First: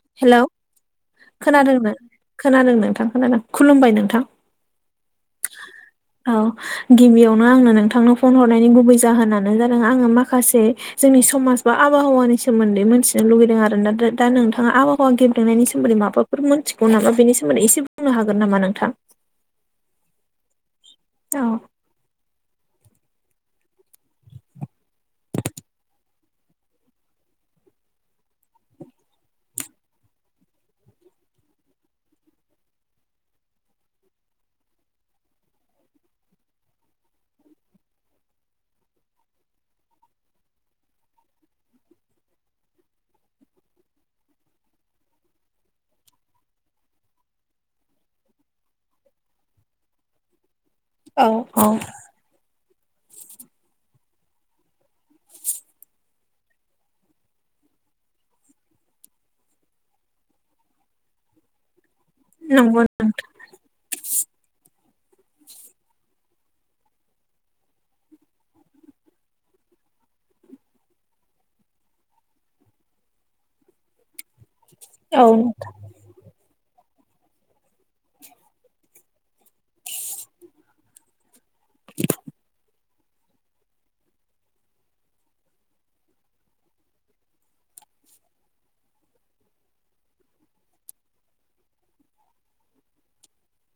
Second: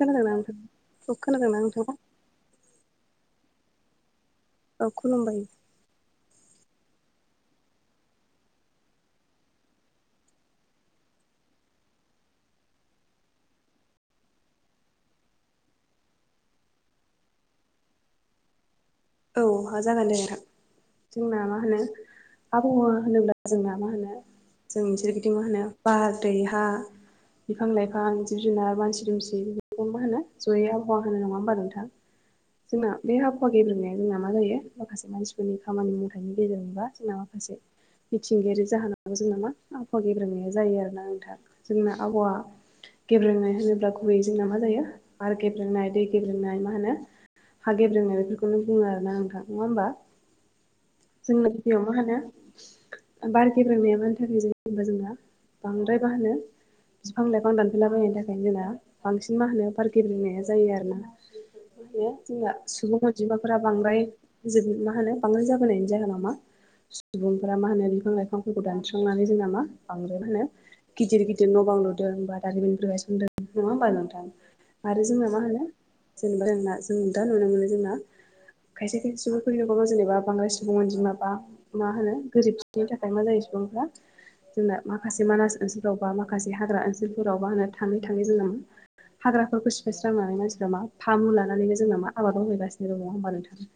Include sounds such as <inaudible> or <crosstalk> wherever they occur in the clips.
खोनादोंना हेलौ नोंथां खोनादोंना खोनादोंनो नोंथाङा खोनादों नोंथां खोनादों खुलुमबाय नोंथां औ खुलुमबाय <inaudible> औ गिबियावनो आंनो नोंथांनाव फन हरनायनि गुबै जाहोनानो जादों आङो माखासे जोंनि समाज बा आबहावानि सोमोन्दै मोनथिनो लुगैदों आरोना दा नोंथा नोंथाङा आबहावा गेब्रेंनायनि सोमोन्दै माफोर मोनन्थिगौ नामा बेनि सोमोन्दै एसे बुंनो हागोन नामा नोंथां। औ जागोन दे आरो जोंना औ मा होनो। आबहावा होनोब्ला जोंना मा होनो जोंनि सोरगिदिं मा होनो बार दै हा। बिफां लाइफां जिब जुनार मानसि दुमसि बेखौ मा होनो जयै आबहावा होनो नङा होनबा नोंथां जोंना बे आबहावा गेब्रेंनाया जोंना मा जायो माखासे मानसिफोरनि खामानि मावथनि गेजेरजोंबा जोंना माखासे। मिथिंगायारि जाहोनाव जोंना मा आबहावा गेब्रेनाया जायो आरोना नोंथां जोंना आबहावा गेब्रेंनाय होनोब्ला गुबै जोंना मा जायो आर गेब्रेंनाय दै गेब्रेंनाय मा होनो। हा गेब्रेंनाय बेफोरखौनो बुङो आरोना नोंथां नङा होमबा औ जोंना औ गयाव मा होनो बार गेब्रेंनाया मानि थाखाय जायोबा जोंना बांद्राय मा होनो बिफां लाइफां दानफायला बायनायनि थाखायनो जोंना बांसिन मा होनो बार गेब्रेंनाया जायो आरोना जोंहा नंगौ सुबुं अनजिमा फोर बांद्राय मा होनो बांद्राय जाबोनायनि जाहोना मा सुबुंफोरा मा होनो बिफां लाइफांफोरखौ दानस्रांनानै जोंना मा बांद्राय मा होनो। गिदिर गिदिर न' बां लुदों दारिमिनफोर गायसनदों नङा होमबा नोंथां आरो औ जोंना मा होनो जेनेबा जोंना जों दा नुनो मोनो जोंना खायसे खायसे सुबुंफोरनि नगाबाव जेनेबा बांद्राय सुबुं अनजिमाबा मा होनो गोरिब बिनि थाखाय मा जायो सुबुंफ्रा जोंना माखासे मानास ओनसोलफ्राव बा माखासे हाग्रा ओनसोलफोराव मा होनो थाङै थाङै जोंना। हाग्राफोरखौ सिफायस्रांनानै मानसिफ्रा मा फामु लानानैनो जोंना मा आबादाव हैगासिनो रावहा मानो थाङो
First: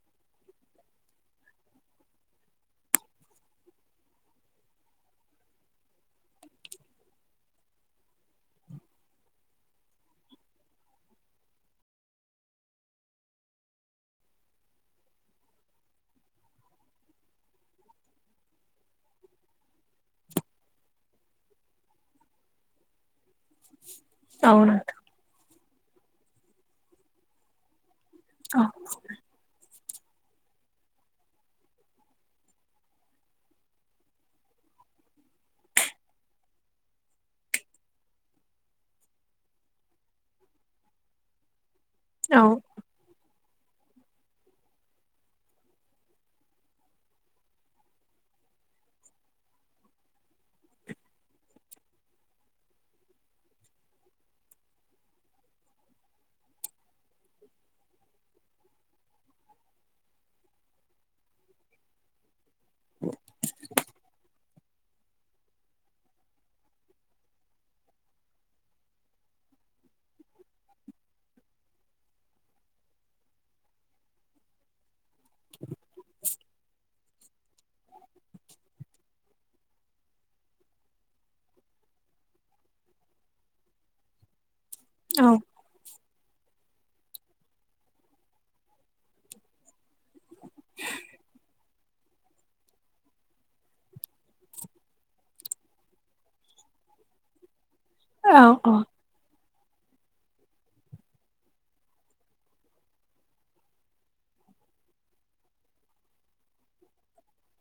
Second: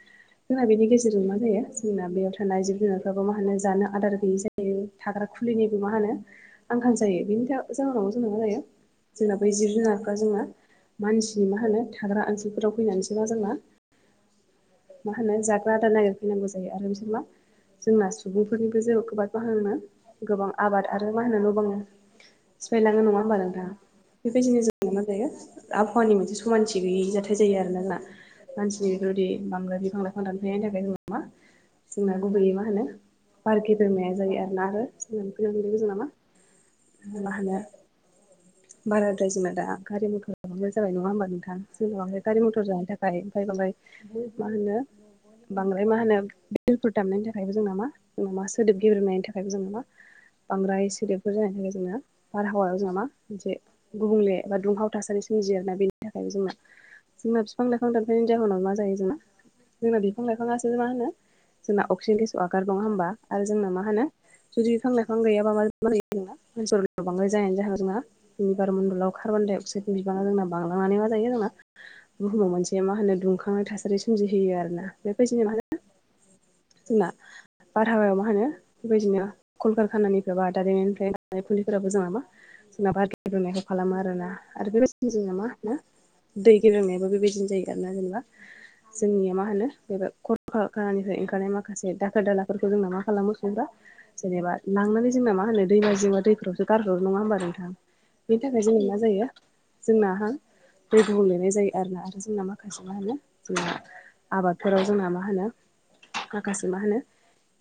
जोंना बेनि गेजेरजों मा जायो जोंना बेयाव थानाय जिब जुनारफ्राबो मा होनो जानो आदार गैयि जायो। थाग्रा खुलिनिबो मा होनो आंखाल जायो बिनि थाखाय जाहनाव जोंनाव मा जायो? जोंना बै जिब जुनारफ्रा जोङो मानसिनि मा होनो थाग्रा ओनसोलफोराव फैनानैसो मा जोंना मा होनो जाग्रा आदार नागिरफैनांगौ जायो आरो बिसोर मा? जोंना सुबुंफोरनिबो जे खबाद बाहोनो गोबां आबाद आरो मा होनो न'बां सिफायलाङ नङा होमबा नोंथां? औ बेबायदिनो नोंथां जों मा जायो आबहावानि मोनसे समानथि गैयै जाथाय जायो आरो ना। औ मानसिनि बेफोरबायदि बांला बि बांलााय फां फैनायनि थाखाय दङ नामा? जोंना गुबैयै मा होनो पारकि बमाया जायो आरोना आरो जोंना फैनो मोनैबो जों नामा? मा होनो? बाराद्राय जोमा दा गारि मटर लाबनाय जाबाय नङा होमबा नोंथां? जेनाय औ गारि मथर जानो थाखाय ओमफ्राय माबाय मा होनो? बांद्राय मा होनो बिलफोर दामनायनि थाखायबो जों नामा जों मा सोदोब गेब्रेनायनि थाखायबो जों नामा? बांद्राय सोदेरोबफोर जानायनि थाखाय जोंङो बारहावायाव जोंना मा मोनसे गुबुंले एबा दुंहाव थासारि सोमजियो आरोोना बेनि थाखाय जोंना जोंना बिफां लाइफां द बेनि जाहोनाव मा जायो जोंना जोंना बिफां लाइफाङासो मा होनो? जोंना अक्सिजेन गेसखौ आगारो नङा होमबा आरो जोंना मा होनो? जुदि बिफां लाइफां गैयाबा मा मायो जों मानसिफोर' बांद्राय जानायनि जोंहानाव जोंहा दैनिबार मण्डलाव कार्बन डाइ अक्साइडनि बिबाङा जोंना बांलांनानै मा जायो जोंना बुहुमाव मोनसे मा होनो दुंखांनाय थासारि सोमजिहोयो आरोना बेबायदिनो मा होनो जोंना बारहावायाव मा होनो बेबायदिनो कलकारखानानिफ्राय बा दारिमनिफ्राय गबोनाय उखुन्दै फोराबो जोंना मा? जोंना बाद रुनायखौ खालामो आरोना आरो बे जों औ नामा दै गेब्रेंनायाबो बेबायदिनो जायो। जेनेबा जोंनिया मा होनो बे ख खानिफ्राय ओंखारनाय माखा माखासे दाखोर दालाफोरखौ जोंना मा खालामो संबा जेनेबा लांनानै जोंना मा होनो दैमा जमा दैफोरावसो गारग्रो नङा होनोमबा नोंथां? औ बेनि थाखाय जोङो मा जायो जोंनाहा दै गुबुंलेया जायो आरोना आरो जोंना मा? जोंना आबादफोराव जोंना मा होनो माखासे मा होनो?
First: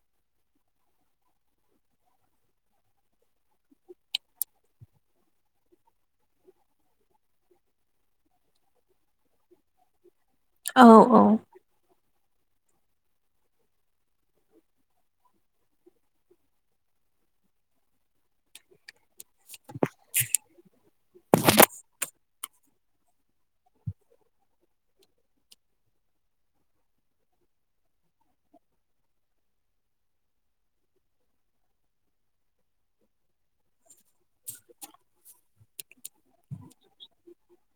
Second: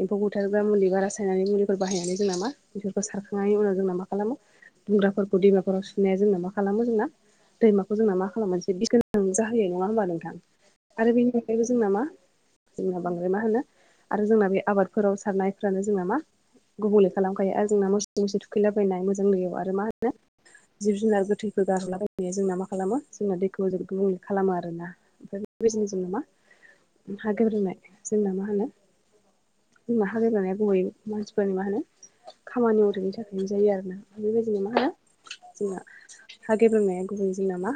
एम्फौ बुथारग्रा मुलिबा रासायनारि मुलिफोर बाहायनानै जोंना मा बेफोरखौ सारखांनायनि उनाव जोंना मा खालामो? दुंग्राफोरखौ दैमाफोराव सुनाया जोंना मा खालामो जोंना दैमाखौ जोंना मा खालामो मोनसे बिसगोनां जाहोयोना नङाहमबा नोंथां औ आरो बेनि अनगायैबो जोंना मा? जोंना बांद्राय मा होनो आरो जोंना बे आबादफोराव सारनायफ्रानो जोंना मा? गुबुंले खालामखायो आरो जोंना मोसौ मुसा थुखैलाबायनाय मोजां दैयाव आरो मा होनो? जिब जुनार गोथैखौ गारहलाबायनाया जोंना मा खालामो जोंना दैखौ गुबुंले खालामो आरो। आरोना ओमफ्राय बेबायदिनो जोंना मा हागेब्रेंनाय जोंना मा होनो? जोंना हा गेब्रेंनाय बुङो मानसिफोरनिया मा होनो? खामानि मावदोनि थाखायनो जायो आरोना बेबायदिनो मा होनो जोंना हा गेब्रेंनाया गुबै जोंना मा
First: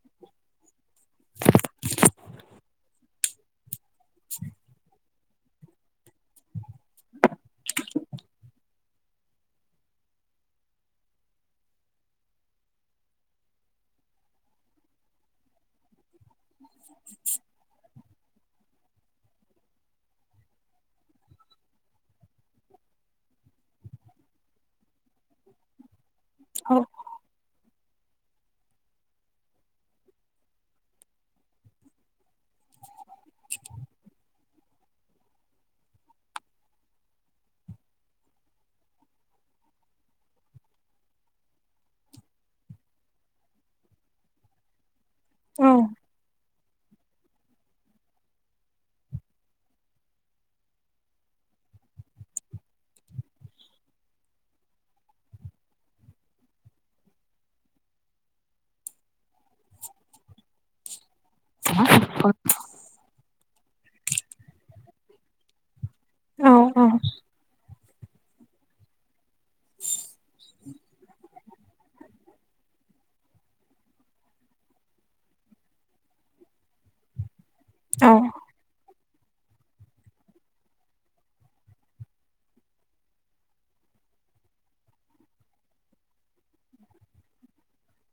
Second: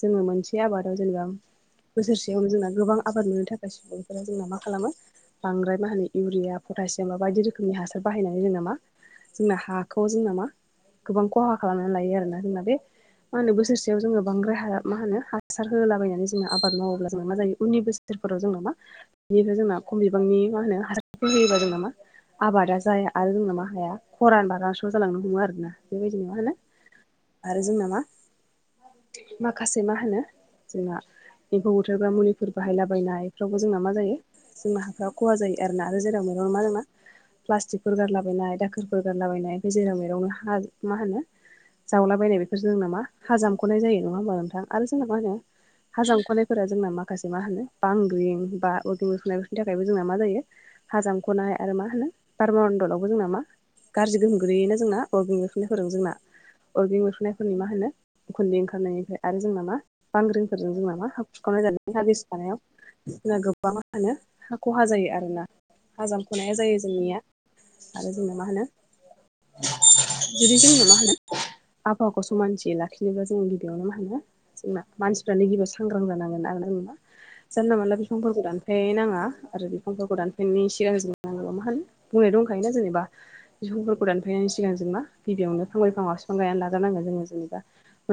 जोङो मोनसे आबादाव जेनेबा बोसोरसेयावनो जोंना गोबां आबाद मोननो थाखाय सुबुंफोरा जोंना मा खालामो? बांद्राय मा होनो इउरिया पटासियाम बा बायदि रोखोमनि हासार बाहायनानै जोंना मा? जोंना हाखौ जोंना मा गोबां खहा खालामनानै लायो आरोना जोंना बे मा होनो बोसोरसेयाव जोङो बांद्राय हा मा होनो हासार होलाबायनानै जोंङो जोंङो आबाद मावोब्ला जोंना मा जायो उननि बोसोरफोराव जोंना मा? बेनिफ्राय जोंना खम बिबांनि मा होनो हासारफोर होयोबा जोंना मा? आबादा जाया आरो जोंना मा हाया खरान बा रानास्राव जालांनो हमो आरोना बेबायदिनो मा होनो? औ आरो जोंना मा माखासे मा होनो जोंना एम्फौ बुथारग्रा मुलिफोर बाहायलाबायनायफ्रावबो जोंना मा जायो? जोंना हाफ्रा खहा जायो आरोना आरो जेराव मैरावनो मा प्लास्टिकफोर गारलाबायनाय दाखोरफोर गारलाबायनाय बे जेराव मेरावनो हा मा होनो जावलाबायनाय बेखौ जों नामा हाजामख'नाय जायो नङा होमबा नोंथां आरो जोंना मा होनो औ हा जामखनायफोरा जोंना माखासे मा होनो बांग्रिं बा अरगें बेरफ्रुनायफोरनि थाखायबो जोंना मा जायो हाजामख'नाय आरो मा होनो बार मणडलावबो जोंना मा गाज्रि गोहोम गोैलैयोना जोंना अ बेंफोरनो होदों जोंना अरगें बेरफ्रुनायफोरनि मा होनो खुन्दै ओंखारनायनिफ्राय आरो जोंना मा बांग्रिं जोंना मा हा खुरखावनाय जादों हागिसिखानायाव जोंना गोबां मा होनो हा खहा जायो आरो ना हा औ जामख'नाया जायो जोंनिया आरो जोंनो मा होनो <inaudible> जुदि जोंनो मा होनो आबहावाखौ समानथियै लाखिनोबब्ला जों गिबियावनो मा होनो जेनबा मानसि गिबियाव सांग्रां जानांगोन आरो न ना जानला मानला बिफांफोरखौ दानफाय नाङा आरो फांखाखौ दानफेननायनि सिगां ज नांगोबा मा होनो बुंनाय दंखायोना जेनेबा समफोरखौ दानफैनायनि सिगां जों मा गिबियावनो फांब्र फां बिफां गायनानै लाजानांगोन जोङो जेनेबा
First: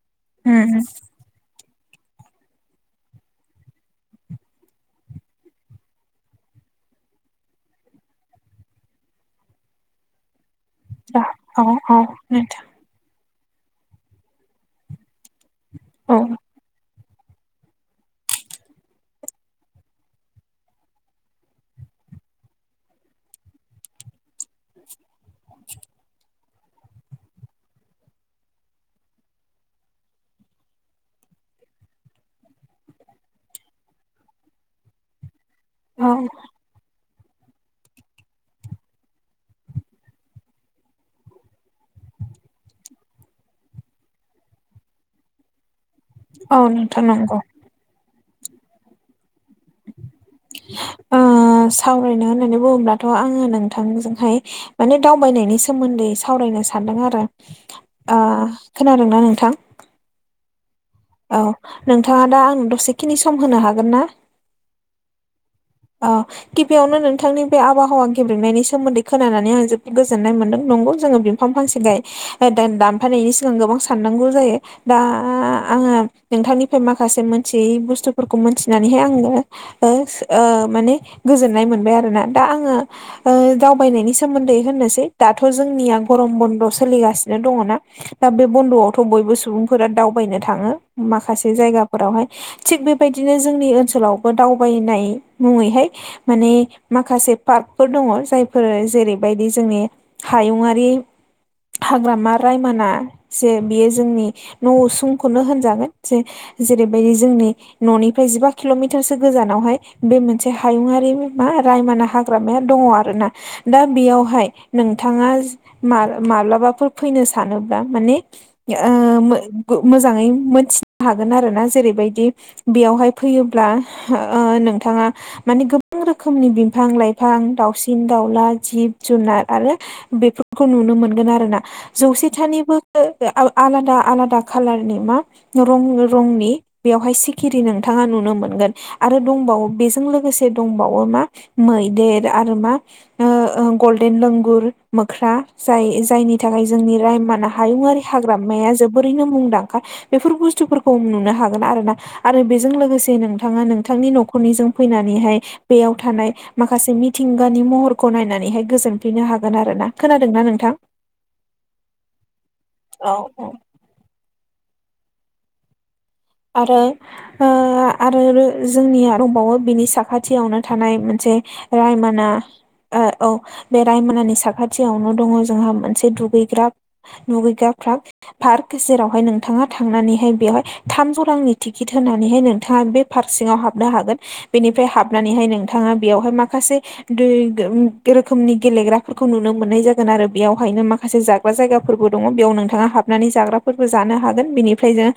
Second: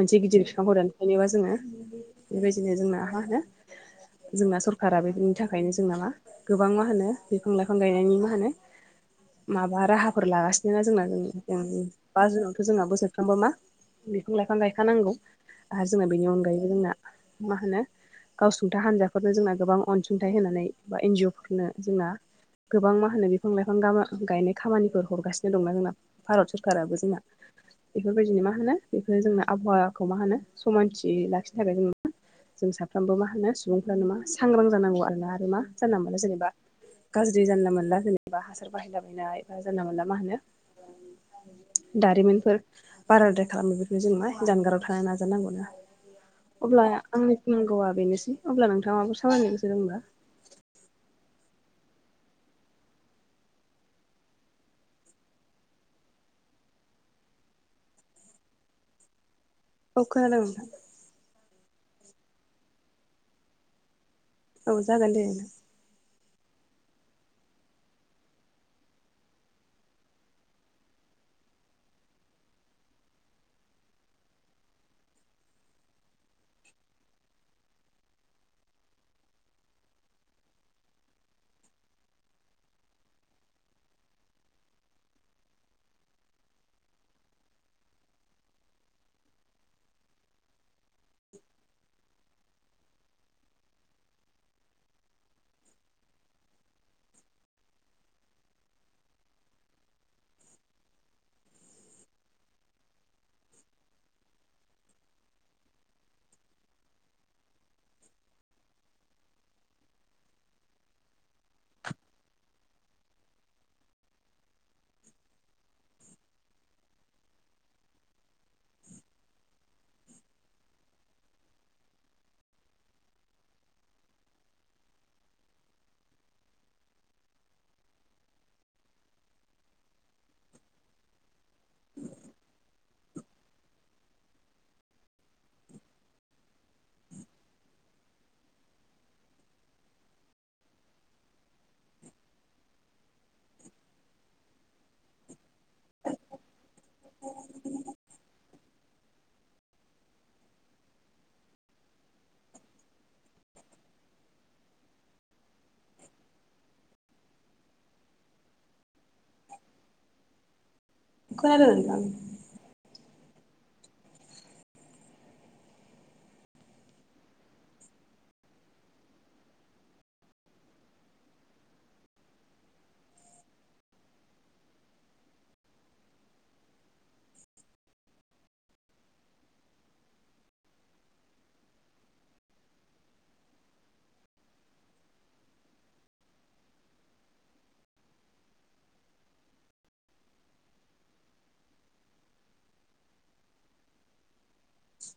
मोनसे गिदिर बिफांखौ दानफायनोबा जोङो बेबायदिनो जोंना मा होनो जोंना सरखारा बेनि थाखायनो जोंना मा गोबां मा होनो बिफां लाइफां गायनायनि मा होनो माबा राहाफोर लागासिनो बिदिनो औ जोंना औ बा नोंथां जुनावथ' जोंना बोसोरफ्रामबो मा बिफां लाइफां गायखानांगौ। आरो जोंना बेनि औ अनगायैबो जोंना मा होनो गावसुंथा हानजाफोरनो जोंना गोबां अनसुंथाइ होनानै बा एनजिअ फोरनो जोंना गोबां मा होनो बिफां लाइफां गायनाय खामानिफोर हरगासिनो दंना जोंना भारत सरकाराबो जोंना बेफोरबायदिनो मा होनो बेफोर जोंनो आबहावाखौ मा होनो समानथि लाखिनो थाखाय जों जों साफ्रोमबो मा होनो सुबुंफ्रानो मा सांग्रां जानांगौ आरोना आरो मा जानला औ मोनला जेनेबा गाज्रि जानला मोनला जेनेबा हासार बाहायलाबायनाय बा जानला मोनला मा होनो दारिमिनफोर बाराद्राय खालामो बेफोरनो जों मा जानगाराव थानो नाजानांगौना औ अब्ला नोंथां आंनि नंगौ बुंनांगौआ बेनोसै अब्ला नोंथाङाबो सामायनो गोसो दंबा सावरायनो होननानै बुङोब्लाथ' आङो नोंथांजोंहाय माने दावबायनायनि सोमोन्दै सावरायनो सानदों आरो आ खोनादोंना नोंथां। औ खोनादों नोंथां। औ नोंथाङा दा आं दसेखिनि सम होनो हागोन ना औ जागोन दे औ गिबियावनो नोंथांनि बे आबहावा गेब्रेंनायनि सोमोन्दै खोनानानै आं जोबोद गोजोननाय मोनदों नंगौ जोङो दफां फांसेगाय दानफानायनायनि सिगां गोबां साननांगौ जायो। दा आङो नोंथांनिफ्राय माखासे मोनथियै बुस्थुफोरखौ मोनथिनानैहाय आङो माने गोजोननाय मोनबाय आरोना दा आङो दावबायनायनि सोमोन्दै होननोसै दाथ' जोंनिया गरम बन्द' सोलिगासिनो दङना दा बे बन्द'आवथ' बयबो सुबुंफोरा दावबायनो थाङो माखासे जायगाफोरावहाय थिग बेबायदिनो जोंनि ओनसोलावबो दावबायनाय मुङैहाय माने माखासे पार्कफोर दङ जायफोर जेरैबायदि जोंनि हायुंआरि हाग्रामा रायमना जे बियो जोंनि न' असुंखौनो होनजागोन जेरैबायदि जोंनि न'निफ्राय जिबा किल'मिटारसो गोजानावहाय बे मोनसे हायुङारि मा रायमना हाग्रामाया दङ आरोना। दा बेयावहाय नोंथाङा माब्लाबाफोर फैनो सानोब्ला माने मोजाङै मोनथि हागोन आरोना जेरैबायदि बेयावहाय फैयोब्ला नोंथाङा माने गोबां रोखोमनि बिफां लाइफां दाउसिन दाउला जिब जुनार आरो बेफोरखौ नुनो मोनगोन आरो ना। जौसेथानिबो आलादा आलादा खाालारनि मा? रं रंनि बेवहाय सिखिरि नोंथाङा नुनो मोनगोन आरो दंबावो बेजों लोगोसे दंबावो मा मैदेर आरो मा? ओ ओ गल्डेन लोंगुर मोख्रा जाय जायनि थाखाय जोंनि रायमान हायुंङरि हाग्रामाया जोबोरैनो मुंदांखा। बेफोर बुस्थुफोरखौ नुनो हागोन आरो ना आरो बेजों लोगोसे नोंथाङा नोंथांनि न'खरनि जों फैनानैहाय बेयाव थानाय माखासे मिथिंगानि महरखौ नायनानैहाय गोजोनफैनो हागोन आरो ना। खोनादोंना नोंथां? खोनादों नोंथां? औ औ आरो आरो जोंनिया दंबावो बिनि साखाथियावनो थानाय मोनसे रायमाना औ बे रायमनानि साखाथियावनो दङ जोंहा मोनसे दुगैग्रा। दुगैग्रारा पार्क जेरावहाय नोंथाङा थांनानैहाय बेवहाय थामजौ रांनि टिकेट होनानैहाय नोंथाङा बे पार्क सिङाव हाबनो हागोन। बेनिफ्राय हाबनानैहाय नोंथाङा बेयावहाय माखासे रोखोमनि गेलेग्राफोरखौ नुनो मोननाय जागोन आरो बेयावहायनो माखासे जायगाफोरबो दङ बेयाव नोंथाङा हाबनानै जाग्राफोरबो जानो हागोन बेनिफ्रायनो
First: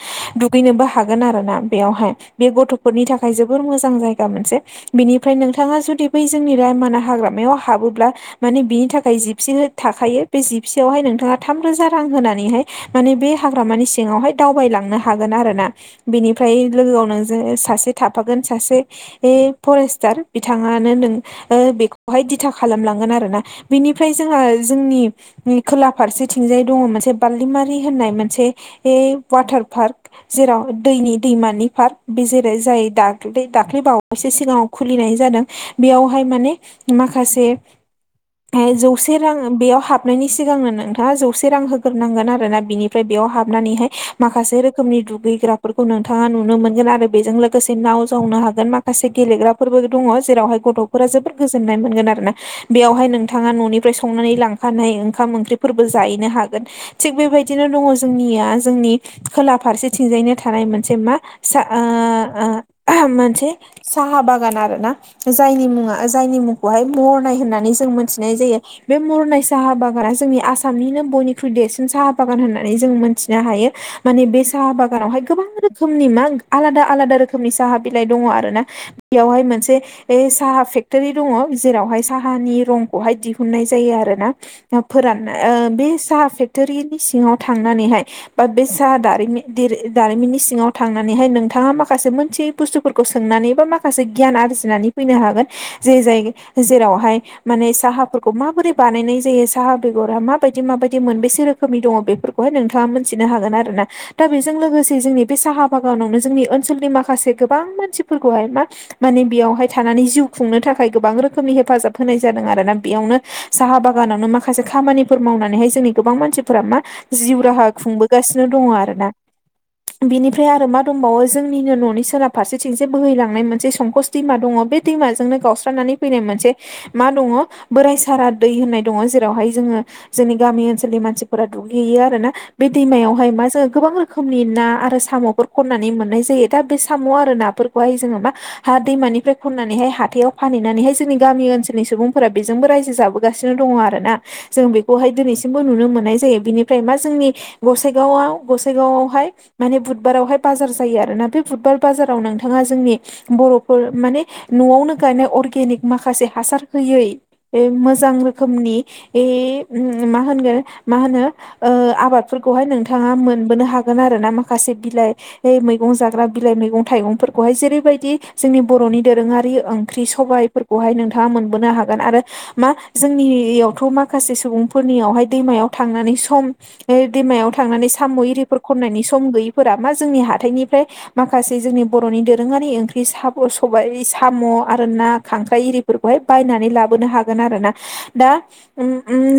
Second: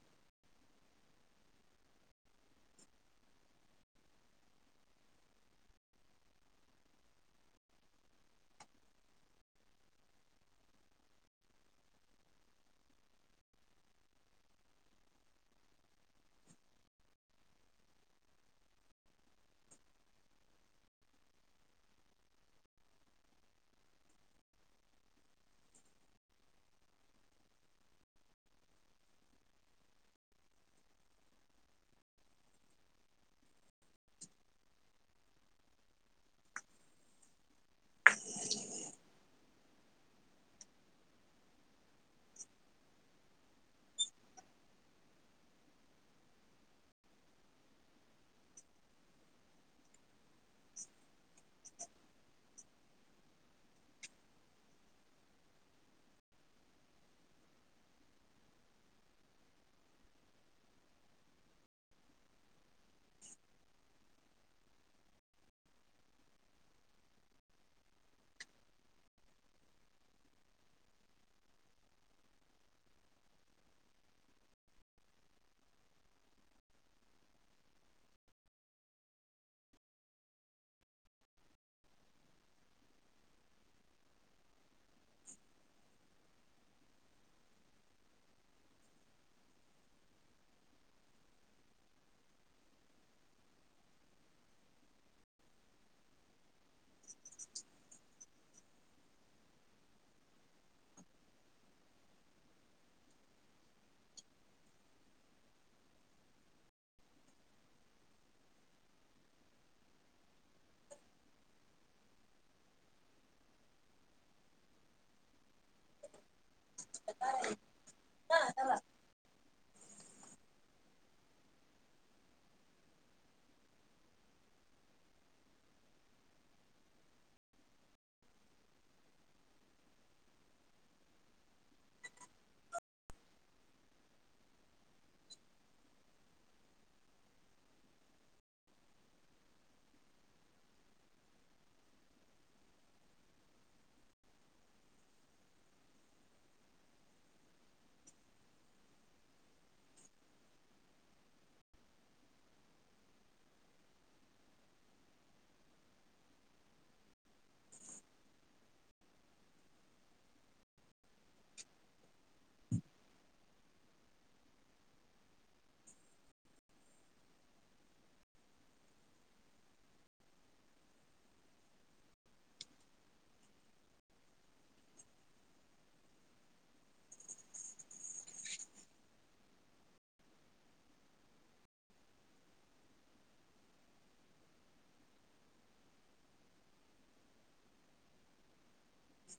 दुगैनोबो हागोन आरो ना बेयावहाय बे गथ'फोरनि थाखाय जोबोर मोजां जायगा मोनसे। बिनिफ्राय नोंथाङा जुदि बै जोंनि रायमान हाग्रामायाव हाबोब्ला माने बिनि थाखाय जिपसि थाखायो बे जिपसियावहाय नोंथाङा थाम रोजा रां होनानैहाय माने बे हाग्रामानि सिङावहाय दावबायलांनो हागोन आरोना बिनिफ्राय लोगोआव नोंजों सासे थाफागोन सासे ए फरेस्टार बिथाङानो नों बेखौहाय दिथा खालामलांगोन आरोना बिनिफ्राय जोंहा जोंनि खोला फारसेथिंजाय दङ मोनसे बारलिमारि होननाय मोनसे वाटार पार्क। जेराव दैनि दैमानि पार्क बे जेरै जाय दाख्लै दाख्लै बावैसो सिगाङाव खुलिनाय जादों। बेयावहाय माने माखासे जौसे रां बेयाव हाबनायनि सिगांनो नोंथाङा जौसे रां होग नांगोन आरो बिनियाव हाबनानै माखासे हाबनानै रोखनि दुगैग्राफोरखौ नोंथाङा नुनो मोनगोन आरो बेजों लोगोसे नाव जावनो हागोन माखासे गेलेग्रा फोरबो दङ जेरावहाय गथ'फोरा जोबोद गोजोन्नाय मोनगोन आरोना बेयावहाय नों नोंथाङा न'निफ्राय संनानै लांखानाय ओंखाम ओंख्रिफोरबो जाहैनो हागोन। थिग बेबायदिनो दङ जोंनिया जोंनि खोला फारसेथिंजायनो थानाय मोनसे मा फिसा ओ ओ मोनसे साहा बागान आर ना जायनि मुङा जायनि मुंखौहाय महरनाय होननानै जों मोनथिनाय जायो। बे मुरनाय साहा बागाना जोंनि आसामनिनो बयनिख्रुइ देरसिन साहा बागान होननानै जों मोनथिनो हायो। माने बे साहा बागानावहाय गोबां रोखोमनि मा आलादा आलादा रोखोमनि साहा बिलाइ दङ आरो ना। बेयावहाय मोनसे ए साहा फेक्टरि दङ जेरावहाय साहानि रंखौहाय दिहुननाय जायो आरो ना। फोराननाय बे साहा फेक्ट'रिनि सिङाव थांनानैहाय बा बे दारिमिननि सिङाव थांनानैहाय नोंथाङा माखासे मोनसेै बुस्थुफोरखौ सोंनानै बबा माखासे माखासे गियान आरजिनानै फैनो हागोन जे जायगायाव जेरावहाय माने साहा खौ माबोरै बानायनाय जायो साहा बेगरा माबायदि माबायदि मोनबेसे रोखोमनि दङ बेफोरखौहाय नोंथाङा मोनथिनो हागोन आरो। <unintelligible> दा बेजों लोगोसे जोंनि बे साहा बागानावनो जोंनि ओनसोलनि माखासे गोबां मानसिफोरखौहाय मा माने बेयावहाय थानानै जिउ खुंनो थाखाय गोबां रोखोमनि हेफाजाब होनाय जादों आरोना बेयावनो साहा बागानावनो माखासे खामानिफोर मावनानैहाय जोंनि गोबां मानसिफोरा मा जिउ राहा खुंबोगासिनो दङ आरो ना बिनिफ्राय आरो मा दंबावो जोंनिनो न'नि सोनाब फारसेथिंसे बोहैलांनाय मोनसे संखस दैमा दङ बे दैमाजोंनो गावस्रानानै फैनाय मोनसे मा दङ बोराय सारा दै होननाय दङ जेरावहाय जोङो जोंनि गामि ओनसोलनि मानसिफोरा दुगैहैयो आरो ना बे दैमायाव ओमफाय मा जोङो गोबां रोखोमनि ना आरो साम'फोर खननानै मोननाय जायो दा बे साम' आरो नाफोरखौहाय जोङो मा हा दैमानिफ्राय खननानैहाय हाथायाव फानहैनानैहाय जोंनि गामि ओनसोलनि सुबुंफोरा बेजोंबो रायजो जाबो नो दोना ज दिनैसिम ननो मोननाय जनि मा जोंनि गसाइगावआव गसाइगावआवहाय माने बुधबारावहाय बाजार जायो आरोना बे बुधबार बाजाराव नोंथाङा जोंनि बर'फोर माने न'आवनो गायनाय अर्गेनिक माखासे हासार होयै बे मोजां रोखोमनि ए मा होनगोन मा होनो आबादफोरखौहाय नोंथाङा मोनबोनो हागोन हागोन आरोना माखासे बिलाइ बे मैगं जाग्रा बिलाइ मैगं थाइगंफोरखौहाय जेरैबायदि जोंनि बर'नि दोरोङारि ओंख्रि सबाय बेहाय नोंथाङा मोनबोनो हागोन आरो मा जोंनियावथ' माखासे सुबुंफोरनियावहाय दैमायाव थांनानै सम दैमायाव थांनानै साम' इरिफोर खननायनि सम गैयैफोरा मा जोंनि हााइनिफ्राय माखासे जोंनि बर'नि दोरोङारि ओंख्रि स सबाय साम' आरो ना खांख्राइ इरि फोरखौहाय बायनानै लाबोनो हागोन आरोना दा ओ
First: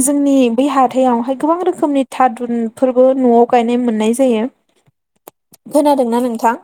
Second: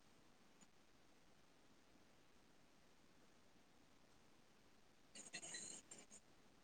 जोंनि बै हाथायावहाय गोबां रोखोमनि थादुन फोरबो न'आव गायनाय मोननाय जायो खोनादोंना नोंथां